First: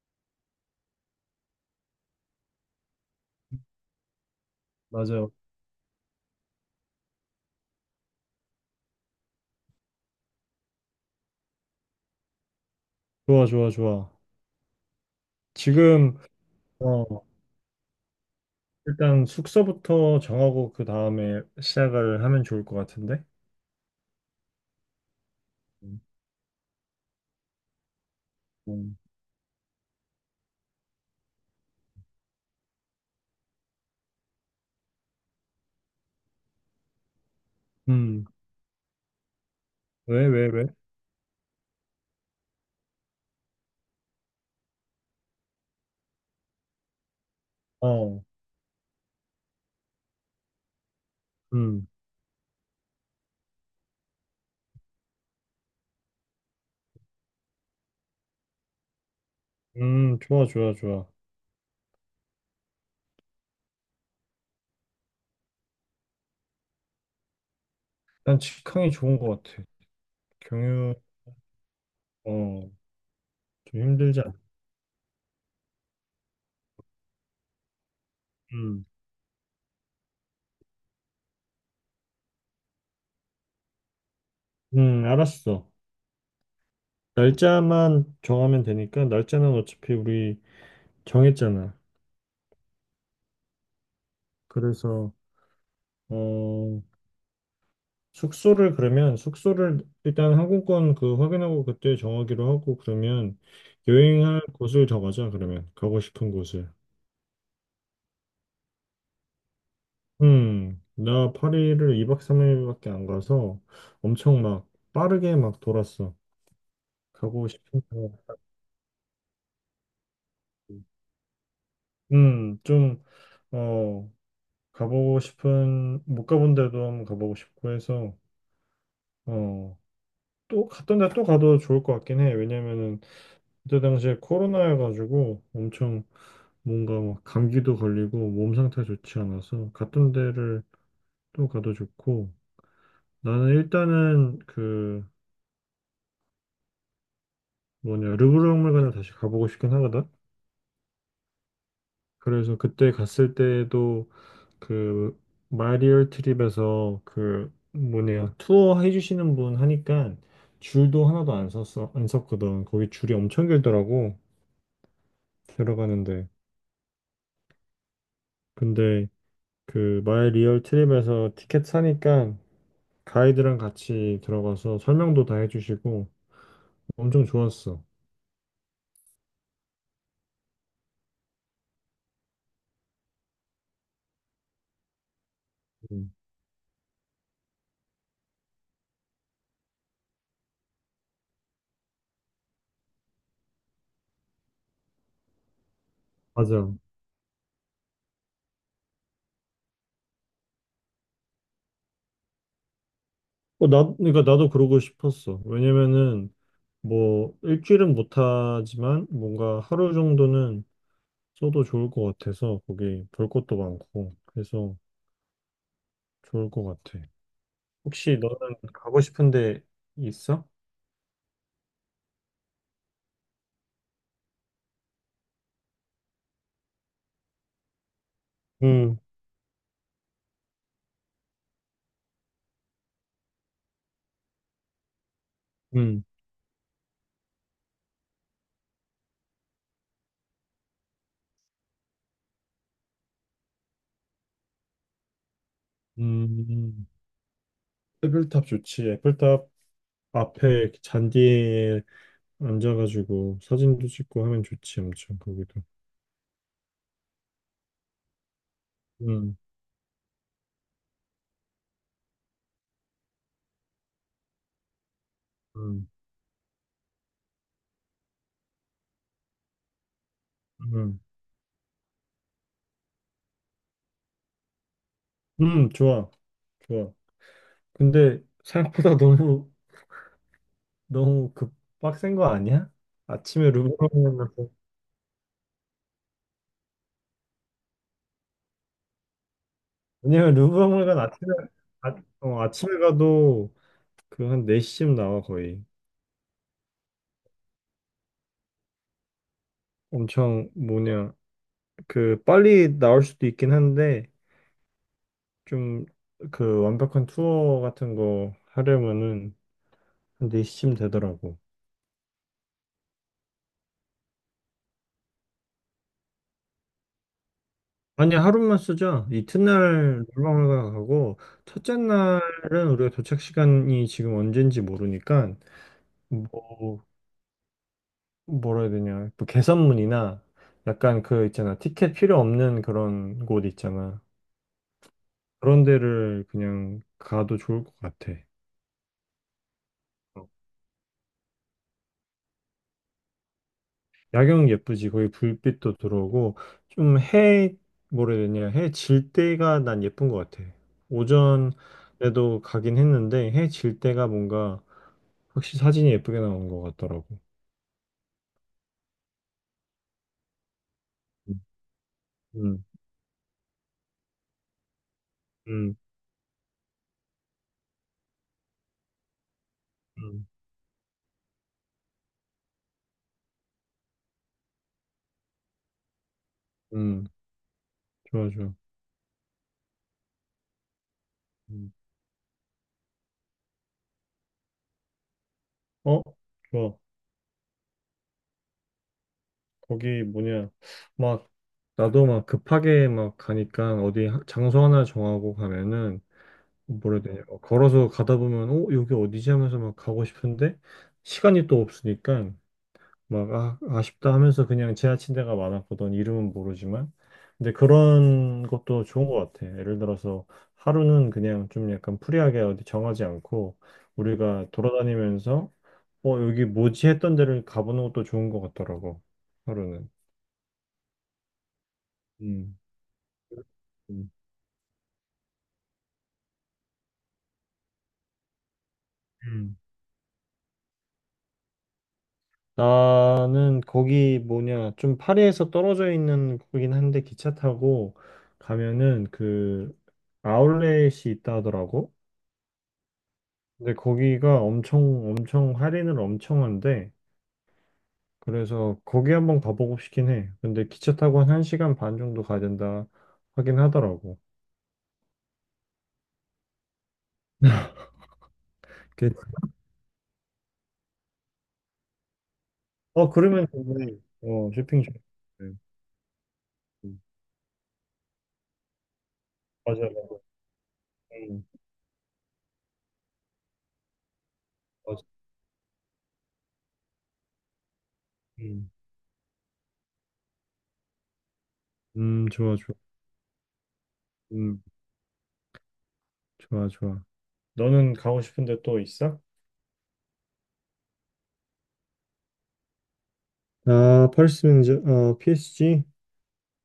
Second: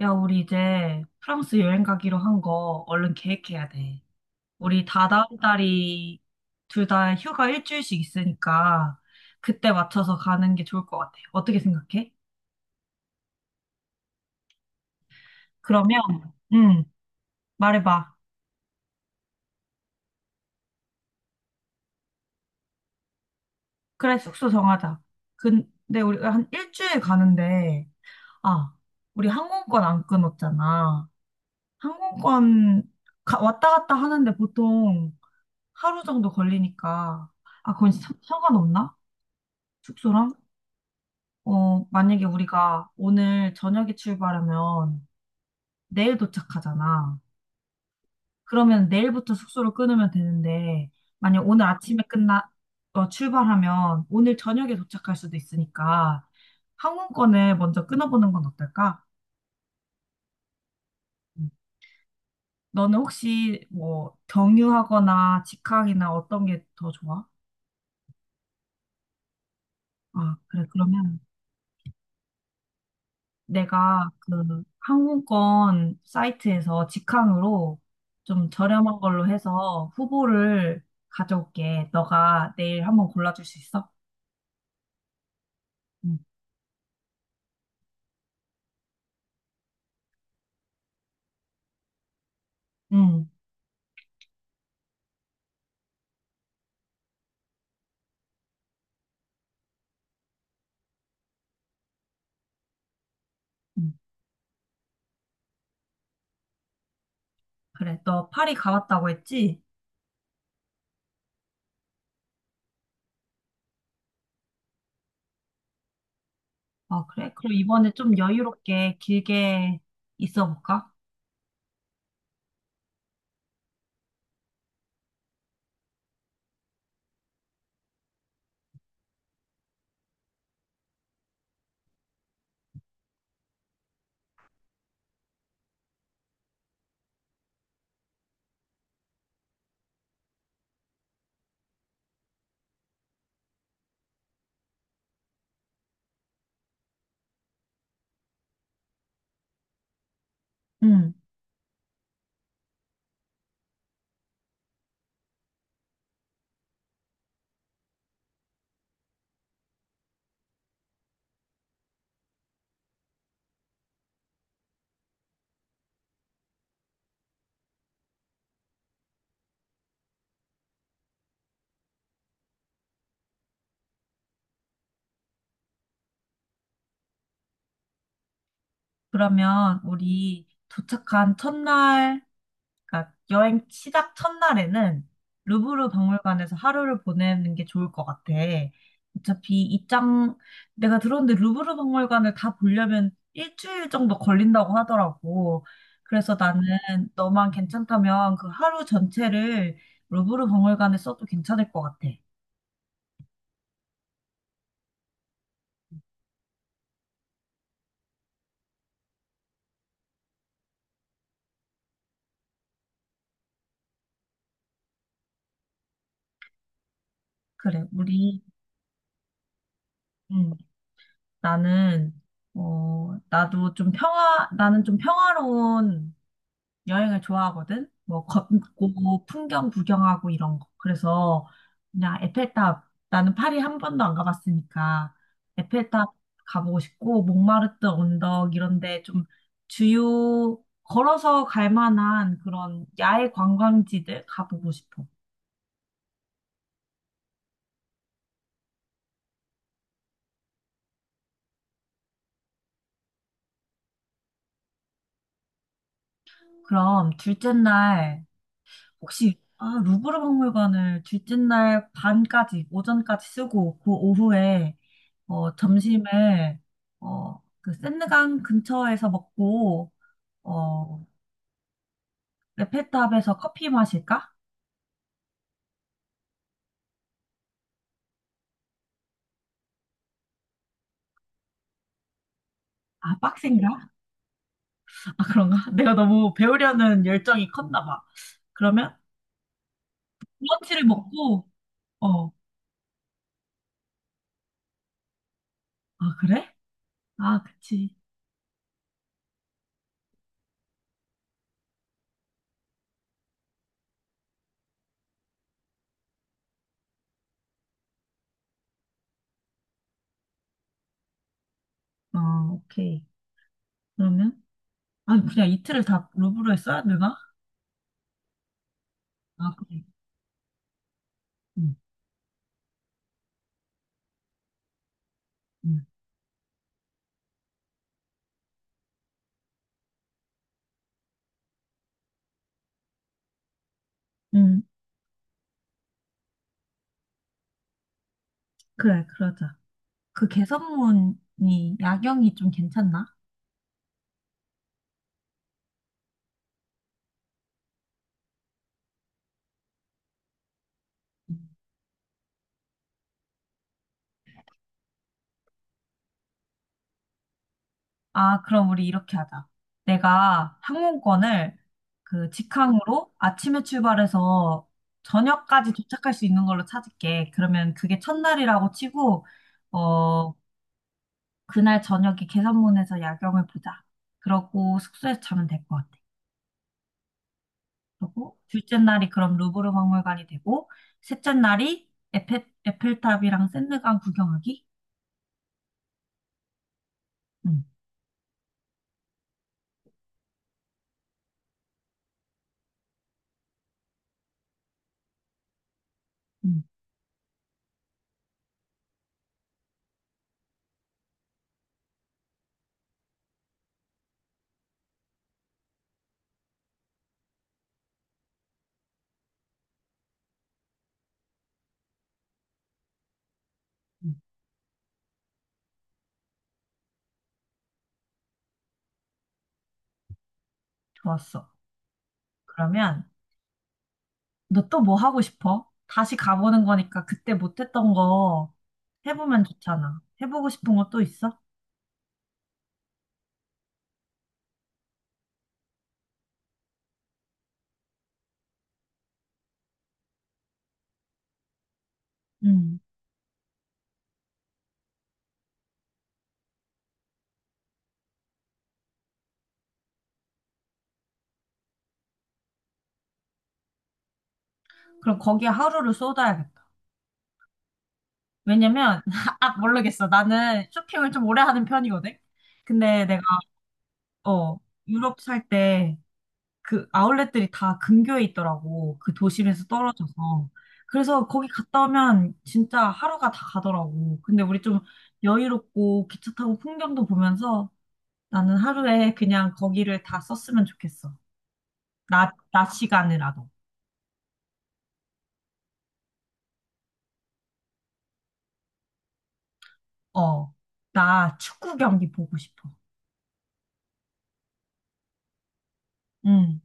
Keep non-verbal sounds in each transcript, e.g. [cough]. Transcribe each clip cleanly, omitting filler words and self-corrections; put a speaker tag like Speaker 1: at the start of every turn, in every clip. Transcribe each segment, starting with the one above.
Speaker 1: 야, 우리 이제 프랑스 여행 가기로 한 거 얼른 계획해야 돼. 우리 다다음
Speaker 2: 맞아요.
Speaker 1: 달이 둘 다 휴가 일주일씩 있으니까 그때 맞춰서 가는 게 좋을 것 같아. 어떻게 생각해?
Speaker 2: 좋아, 좋아, 좋아.
Speaker 1: 그러면,
Speaker 2: 지금,
Speaker 1: 응,
Speaker 2: 어,
Speaker 1: 말해봐.
Speaker 2: 일단 숙소부터 정하고 그 다음에 시작을 하면 좋을 것 같은데?
Speaker 1: 그래, 숙소 정하자. 근데
Speaker 2: 음,
Speaker 1: 우리 한 일주일 가는데, 아,
Speaker 2: 음.
Speaker 1: 우리 항공권 안 끊었잖아. 항공권 왔다 갔다 하는데 보통 하루 정도 걸리니까, 아, 그건
Speaker 2: 음,
Speaker 1: 상관없나?
Speaker 2: 왜,
Speaker 1: 숙소랑?
Speaker 2: 왜, 왜?
Speaker 1: 어, 만약에 우리가 오늘 저녁에 출발하면 내일 도착하잖아.
Speaker 2: 어,
Speaker 1: 그러면 내일부터 숙소를 끊으면 되는데, 만약 오늘
Speaker 2: 음,
Speaker 1: 아침에 끝나, 어, 출발하면 오늘 저녁에 도착할 수도 있으니까 항공권을 먼저 끊어보는 건 어떨까?
Speaker 2: 좋아, 좋아, 좋아.
Speaker 1: 음. 너는 혹시 뭐 경유하거나 직항이나 어떤 게 더 좋아?
Speaker 2: 난 직항이 좋은 것 같아.
Speaker 1: 아, 그래.
Speaker 2: 경유,
Speaker 1: 그러면
Speaker 2: 어, 좀
Speaker 1: 내가
Speaker 2: 힘들지 않아?
Speaker 1: 그 항공권 사이트에서 직항으로 좀
Speaker 2: 음,
Speaker 1: 저렴한 걸로 해서 후보를 가져올게. 너가 내일 한번 골라줄 수 있어?
Speaker 2: 알았어.
Speaker 1: 응.
Speaker 2: 날짜만 정하면 되니까, 날짜는 어차피 우리 정했잖아.
Speaker 1: 응.
Speaker 2: 그래서, 어, 숙소를 일단 항공권 그 확인하고 그때 정하기로 하고 그러면
Speaker 1: 응.
Speaker 2: 여행할 곳을 정하자. 그러면 가고 싶은 곳을.
Speaker 1: 그래. 너 파리 가봤다고 했지?
Speaker 2: 나 파리를 2박 3일밖에 안 가서 엄청 막 빠르게 막 돌았어.
Speaker 1: 아, 그래?
Speaker 2: 가고
Speaker 1: 그럼
Speaker 2: 싶은
Speaker 1: 이번에 좀
Speaker 2: 곳.
Speaker 1: 여유롭게 길게 있어 볼까?
Speaker 2: 좀, 어, 가보고 싶은, 못 가본 데도 한번 가보고 싶고 해서, 어, 또 갔던 데 또 가도 좋을 것 같긴 해. 왜냐면은, 그때 당시에 코로나여가지고 엄청 뭔가 막 감기도 걸리고 몸 상태가 좋지 않아서 갔던 데를 또 가도 좋고, 나는 일단은 그 뭐냐, 르브르 박물관을 다시 가보고 싶긴 하거든.
Speaker 1: 응.
Speaker 2: 그래서 그때 갔을 때도 그 마리얼 트립에서 그 뭐냐, 투어 해주시는 분 하니까 줄도 하나도 안 섰어, 안 섰거든. 거기 줄이 엄청 길더라고, 들어가는데. 근데 그 마리얼 트립에서 티켓 사니까 가이드랑 같이 들어가서 설명도 다 해주시고 엄청 좋았어.
Speaker 1: 그러면 우리 도착한 첫날 그러니까 여행 시작 첫날에는 루브르
Speaker 2: 음,
Speaker 1: 박물관에서 하루를 보내는 게 좋을 것 같아. 어차피 내가 들었는데 루브르 박물관을 다 보려면 일주일 정도 걸린다고 하더라고. 그래서 나는
Speaker 2: 맞아.
Speaker 1: 너만 괜찮다면 그 하루 전체를 루브르 박물관에 써도 괜찮을 것 같아.
Speaker 2: 그러니까 나도 그러고 싶었어. 왜냐면은 뭐 일주일은 못하지만 뭔가 하루 정도는 써도 좋을 것 같아서, 거기 볼 것도 많고 그래서 좋을 것 같아.
Speaker 1: 그래,
Speaker 2: 혹시 너는 가고 싶은데 있어?
Speaker 1: 음, 나는, 나도 좀 평화로운 여행을 좋아하거든? 뭐,
Speaker 2: 응,
Speaker 1: 걷고, 풍경 구경하고 이런 거. 그래서, 그냥 에펠탑, 나는 파리 한 번도 안 가봤으니까,
Speaker 2: 응,
Speaker 1: 에펠탑 가보고 싶고, 몽마르트 언덕, 이런데 좀 걸어서 갈 만한 그런 야외 관광지들 가보고 싶어.
Speaker 2: 음. 에펠탑 좋지. 에펠탑 앞에 잔디에 앉아가지고 사진도 찍고 하면 좋지, 엄청 거기도.
Speaker 1: 그럼 둘째 날,
Speaker 2: 음,
Speaker 1: 혹시 아, 루브르 박물관을 둘째 날 오전까지 쓰고 그 오후에
Speaker 2: 음,
Speaker 1: 점심을 그 센강 근처에서 먹고
Speaker 2: 음,
Speaker 1: 어, 에펠탑에서 커피 마실까?
Speaker 2: 좋아, 좋아. 근데 생각보다 너무, 너무 급 빡센 거 아니야?
Speaker 1: 아,
Speaker 2: 아침에 루브르
Speaker 1: 빡센가?
Speaker 2: 가서,
Speaker 1: 아, 그런가? [laughs] 내가 너무 배우려는 열정이 컸나 봐. 그러면
Speaker 2: 왜냐면
Speaker 1: 브런치를
Speaker 2: 루브르 관 아침에,
Speaker 1: 먹고
Speaker 2: 아,
Speaker 1: 어,
Speaker 2: 아침에 가도 그 한 4시쯤 나와, 거의.
Speaker 1: 아, 그래? 아, 그치.
Speaker 2: 엄청, 뭐냐, 그, 빨리 나올 수도 있긴 한데, 좀, 그 완벽한 투어 같은 거 하려면은 한 4시쯤 되더라고.
Speaker 1: 어, 오케이. 그러면 아, 그냥 이틀을 다 루브르에 써야 되나?
Speaker 2: 아니, 하루만 쓰죠.
Speaker 1: 아, 그래.
Speaker 2: 이튿날 놀러가 가고,
Speaker 1: 응,
Speaker 2: 첫째 날은 우리가 도착 시간이 지금 언젠지 모르니까,
Speaker 1: 응.
Speaker 2: 뭐, 뭐라 해야 되냐. 뭐 개선문이나 약간 그 있잖아, 티켓 필요 없는 그런 곳 있잖아.
Speaker 1: 응,
Speaker 2: 그런 데를 그냥 가도 좋을 것 같아.
Speaker 1: 그래, 그러자. 그
Speaker 2: 어.
Speaker 1: 개선문이 야경이 좀 괜찮나?
Speaker 2: 야경 예쁘지. 거기 불빛도 들어오고, 좀 해, 뭐라 해야 되냐, 해 질 때가 난 예쁜 것 같아.
Speaker 1: 음.
Speaker 2: 오전에도 가긴 했는데, 해 질 때가 뭔가, 확실히 사진이 예쁘게 나온 것 같더라고.
Speaker 1: 아, 그럼 우리 이렇게 하자. 내가
Speaker 2: 음,
Speaker 1: 항공권을 그
Speaker 2: 음,
Speaker 1: 직항으로 아침에 출발해서 저녁까지
Speaker 2: 음,
Speaker 1: 도착할 수 있는 걸로 찾을게. 그러면 그게 첫날이라고 치고,
Speaker 2: 음,
Speaker 1: 어, 그날 저녁에 개선문에서 야경을 보자. 그러고 숙소에서 자면 될 것 같아.
Speaker 2: 음. 좋아,
Speaker 1: 그러고
Speaker 2: 좋아.
Speaker 1: 둘째 날이 그럼 루브르 박물관이 되고, 셋째
Speaker 2: 음,
Speaker 1: 날이 에펠탑이랑 샌드강 구경하기?
Speaker 2: 어? 좋아.
Speaker 1: 응,
Speaker 2: 거기 뭐냐. 막, 나도 막 급하게 막 가니까 어디 장소 하나 정하고 가면은,
Speaker 1: 응,
Speaker 2: 뭐라 해야 되냐, 걸어서 가다 보면, 여기 어디지 하면서 막 가고 싶은데 시간이 또 없으니까 막 아, 아쉽다 하면서 그냥 지나친 데가 많았거든, 이름은 모르지만. 근데 그런 것도 좋은 것 같아. 예를 들어서 하루는 그냥 좀 약간 프리하게 어디 정하지 않고
Speaker 1: 응.
Speaker 2: 우리가 돌아다니면서 여기 뭐지 했던 데를 가보는 것도 좋은 것 같더라고, 하루는.
Speaker 1: 좋았어.
Speaker 2: 음,
Speaker 1: 그러면
Speaker 2: 음.
Speaker 1: 너 또 뭐 하고 싶어? 다시 가보는 거니까 그때 못했던 거 해보면
Speaker 2: 음.
Speaker 1: 좋잖아. 해보고 싶은 거 또 있어?
Speaker 2: 나는 거기 뭐냐, 좀 파리에서 떨어져 있는 거긴 한데 기차 타고 가면은 그 아울렛이 있다 하더라고.
Speaker 1: 응.
Speaker 2: 근데 거기가 엄청 엄청 할인을 엄청 한대. 그래서 거기 한번 가보고 싶긴 해. 근데 기차 타고 한 1시간 반 정도 가야 된다 하긴 하더라고.
Speaker 1: 그럼 거기에 하루를 쏟아야겠다. 왜냐면,
Speaker 2: 그-
Speaker 1: [laughs] 아, 모르겠어. 나는 쇼핑을 좀 오래 하는 편이거든? 근데
Speaker 2: 어, 그러면 좋네. 어,
Speaker 1: 어,
Speaker 2: 쇼핑 좋
Speaker 1: 유럽 살 때 그 아울렛들이 다 근교에 있더라고. 그 도심에서
Speaker 2: 맞아, 맞아.
Speaker 1: 떨어져서. 그래서
Speaker 2: 음,
Speaker 1: 거기 갔다 오면 진짜 하루가 다 가더라고. 근데 우리 좀
Speaker 2: 맞아.
Speaker 1: 여유롭고 기차 타고 풍경도 보면서 나는
Speaker 2: 음.
Speaker 1: 하루에 그냥 거기를 다 썼으면 좋겠어. 낮,
Speaker 2: 좋아,
Speaker 1: 낮
Speaker 2: 좋아.
Speaker 1: 시간이라도.
Speaker 2: 음, 좋아, 좋아. 너는 가고 싶은데 또 있어?
Speaker 1: 어, 나 축구 경기 보고 싶어.
Speaker 2: 아, 펄스 경기장, PSG.
Speaker 1: 응,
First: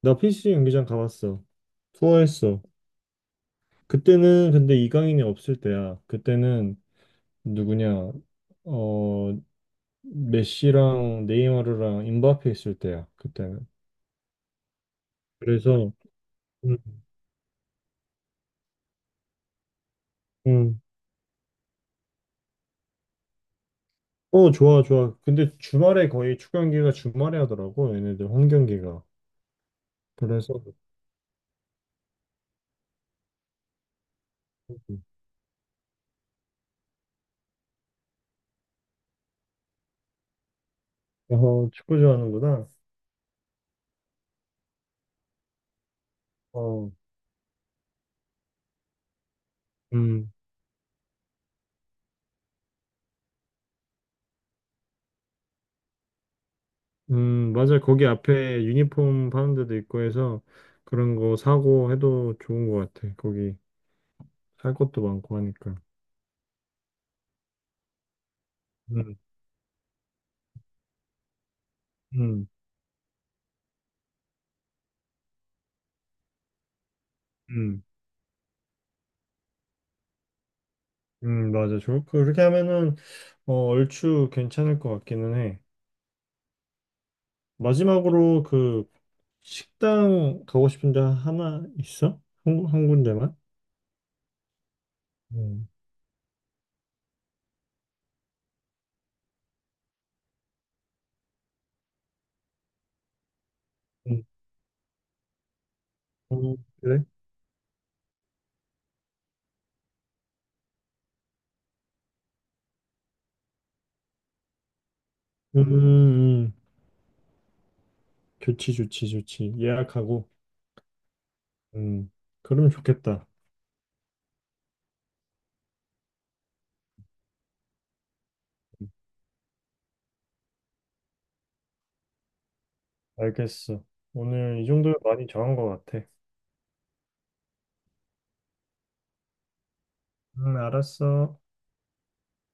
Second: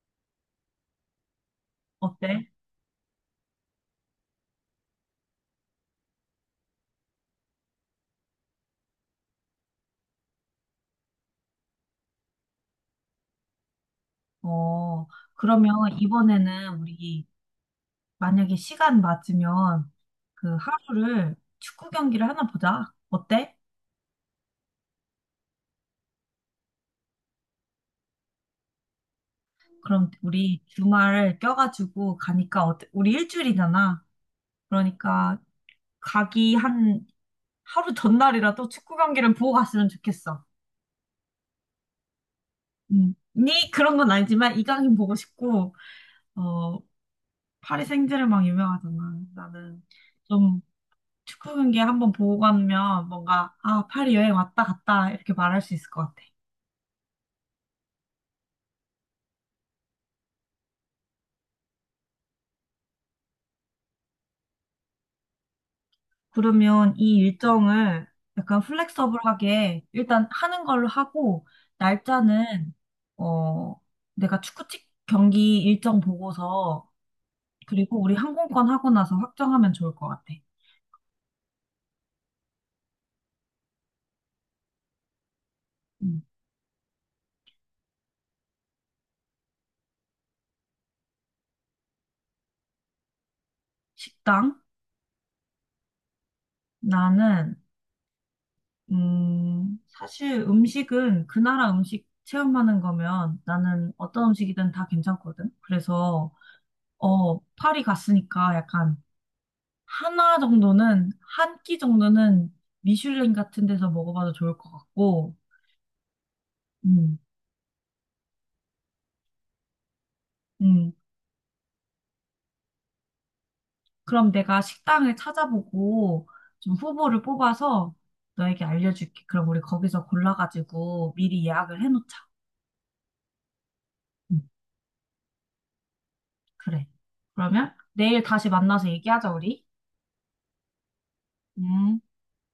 Speaker 2: 나 PSG 경기장 가봤어.
Speaker 1: 어때?
Speaker 2: 투어했어. 그때는 근데 이강인이 없을 때야. 그때는 누구냐, 어, 메시랑 네이마르랑 임바페 있을 때야, 그때는.
Speaker 1: 어, 그러면
Speaker 2: 그래서, 음,
Speaker 1: 이번에는 우리 만약에 시간 맞으면 그
Speaker 2: 음.
Speaker 1: 하루를 축구 경기를 하나 보자. 어때?
Speaker 2: 어, 좋아, 좋아. 근데 주말에 거의 축구 경기가 주말에 하더라고, 얘네들 홈 경기가.
Speaker 1: 그럼
Speaker 2: 그래서,
Speaker 1: 우리 주말 껴가지고 가니까 어때? 우리 일주일이잖아.
Speaker 2: 음.
Speaker 1: 그러니까 가기 한 하루 전날이라도 축구 경기를 보고 갔으면 좋겠어.
Speaker 2: 축구 좋아하는구나.
Speaker 1: 음. 니 그런 건 아니지만 이강인 보고 싶고 어
Speaker 2: 어,
Speaker 1: 파리 생제르맹 유명하잖아. 나는
Speaker 2: 음,
Speaker 1: 좀 축구 경기 한번 보고 가면 뭔가 아 파리 여행 왔다 갔다 이렇게 말할 수 있을 것 같아.
Speaker 2: 맞아. 거기 앞에 유니폼 파는 데도 있고 해서 그런 거 사고 해도 좋은 것 같아. 거기 살 것도 많고 하니까.
Speaker 1: 그러면 이 일정을 약간
Speaker 2: 음,
Speaker 1: 플렉서블하게 일단 하는 걸로 하고
Speaker 2: 음,
Speaker 1: 날짜는 어 내가 축구 측 경기 일정 보고서
Speaker 2: 음.
Speaker 1: 그리고 우리 항공권 하고 나서 확정하면 좋을 것 같아.
Speaker 2: 맞아. 좋을 거. 그렇게 하면은 얼추 괜찮을 것 같기는 해.
Speaker 1: 음.
Speaker 2: 마지막으로 그 식당 가고 싶은 데 하나 있어? 한 군데만?
Speaker 1: 식당
Speaker 2: 음.
Speaker 1: 나는 사실 음식은 그 나라 음식 체험하는 거면 나는
Speaker 2: 음,
Speaker 1: 어떤 음식이든 다 괜찮거든. 그래서,
Speaker 2: 그래?
Speaker 1: 파리 갔으니까 약간 한 끼 정도는 미슐랭 같은 데서 먹어봐도 좋을 것 같고,
Speaker 2: 음, 음.
Speaker 1: 음,
Speaker 2: 좋지, 좋지, 좋지. 예약하고.
Speaker 1: 음.
Speaker 2: 음, 그러면 좋겠다.
Speaker 1: 그럼 내가 식당을 찾아보고 좀 후보를 뽑아서 너에게 알려줄게. 그럼 우리 거기서 골라가지고 미리 예약을 해놓자.
Speaker 2: 알겠어.
Speaker 1: 음,
Speaker 2: 오늘 이 정도면 많이 정한 것 같아.
Speaker 1: 그래. 그러면 내일 다시 만나서 얘기하자, 우리.
Speaker 2: 알았어.
Speaker 1: 음.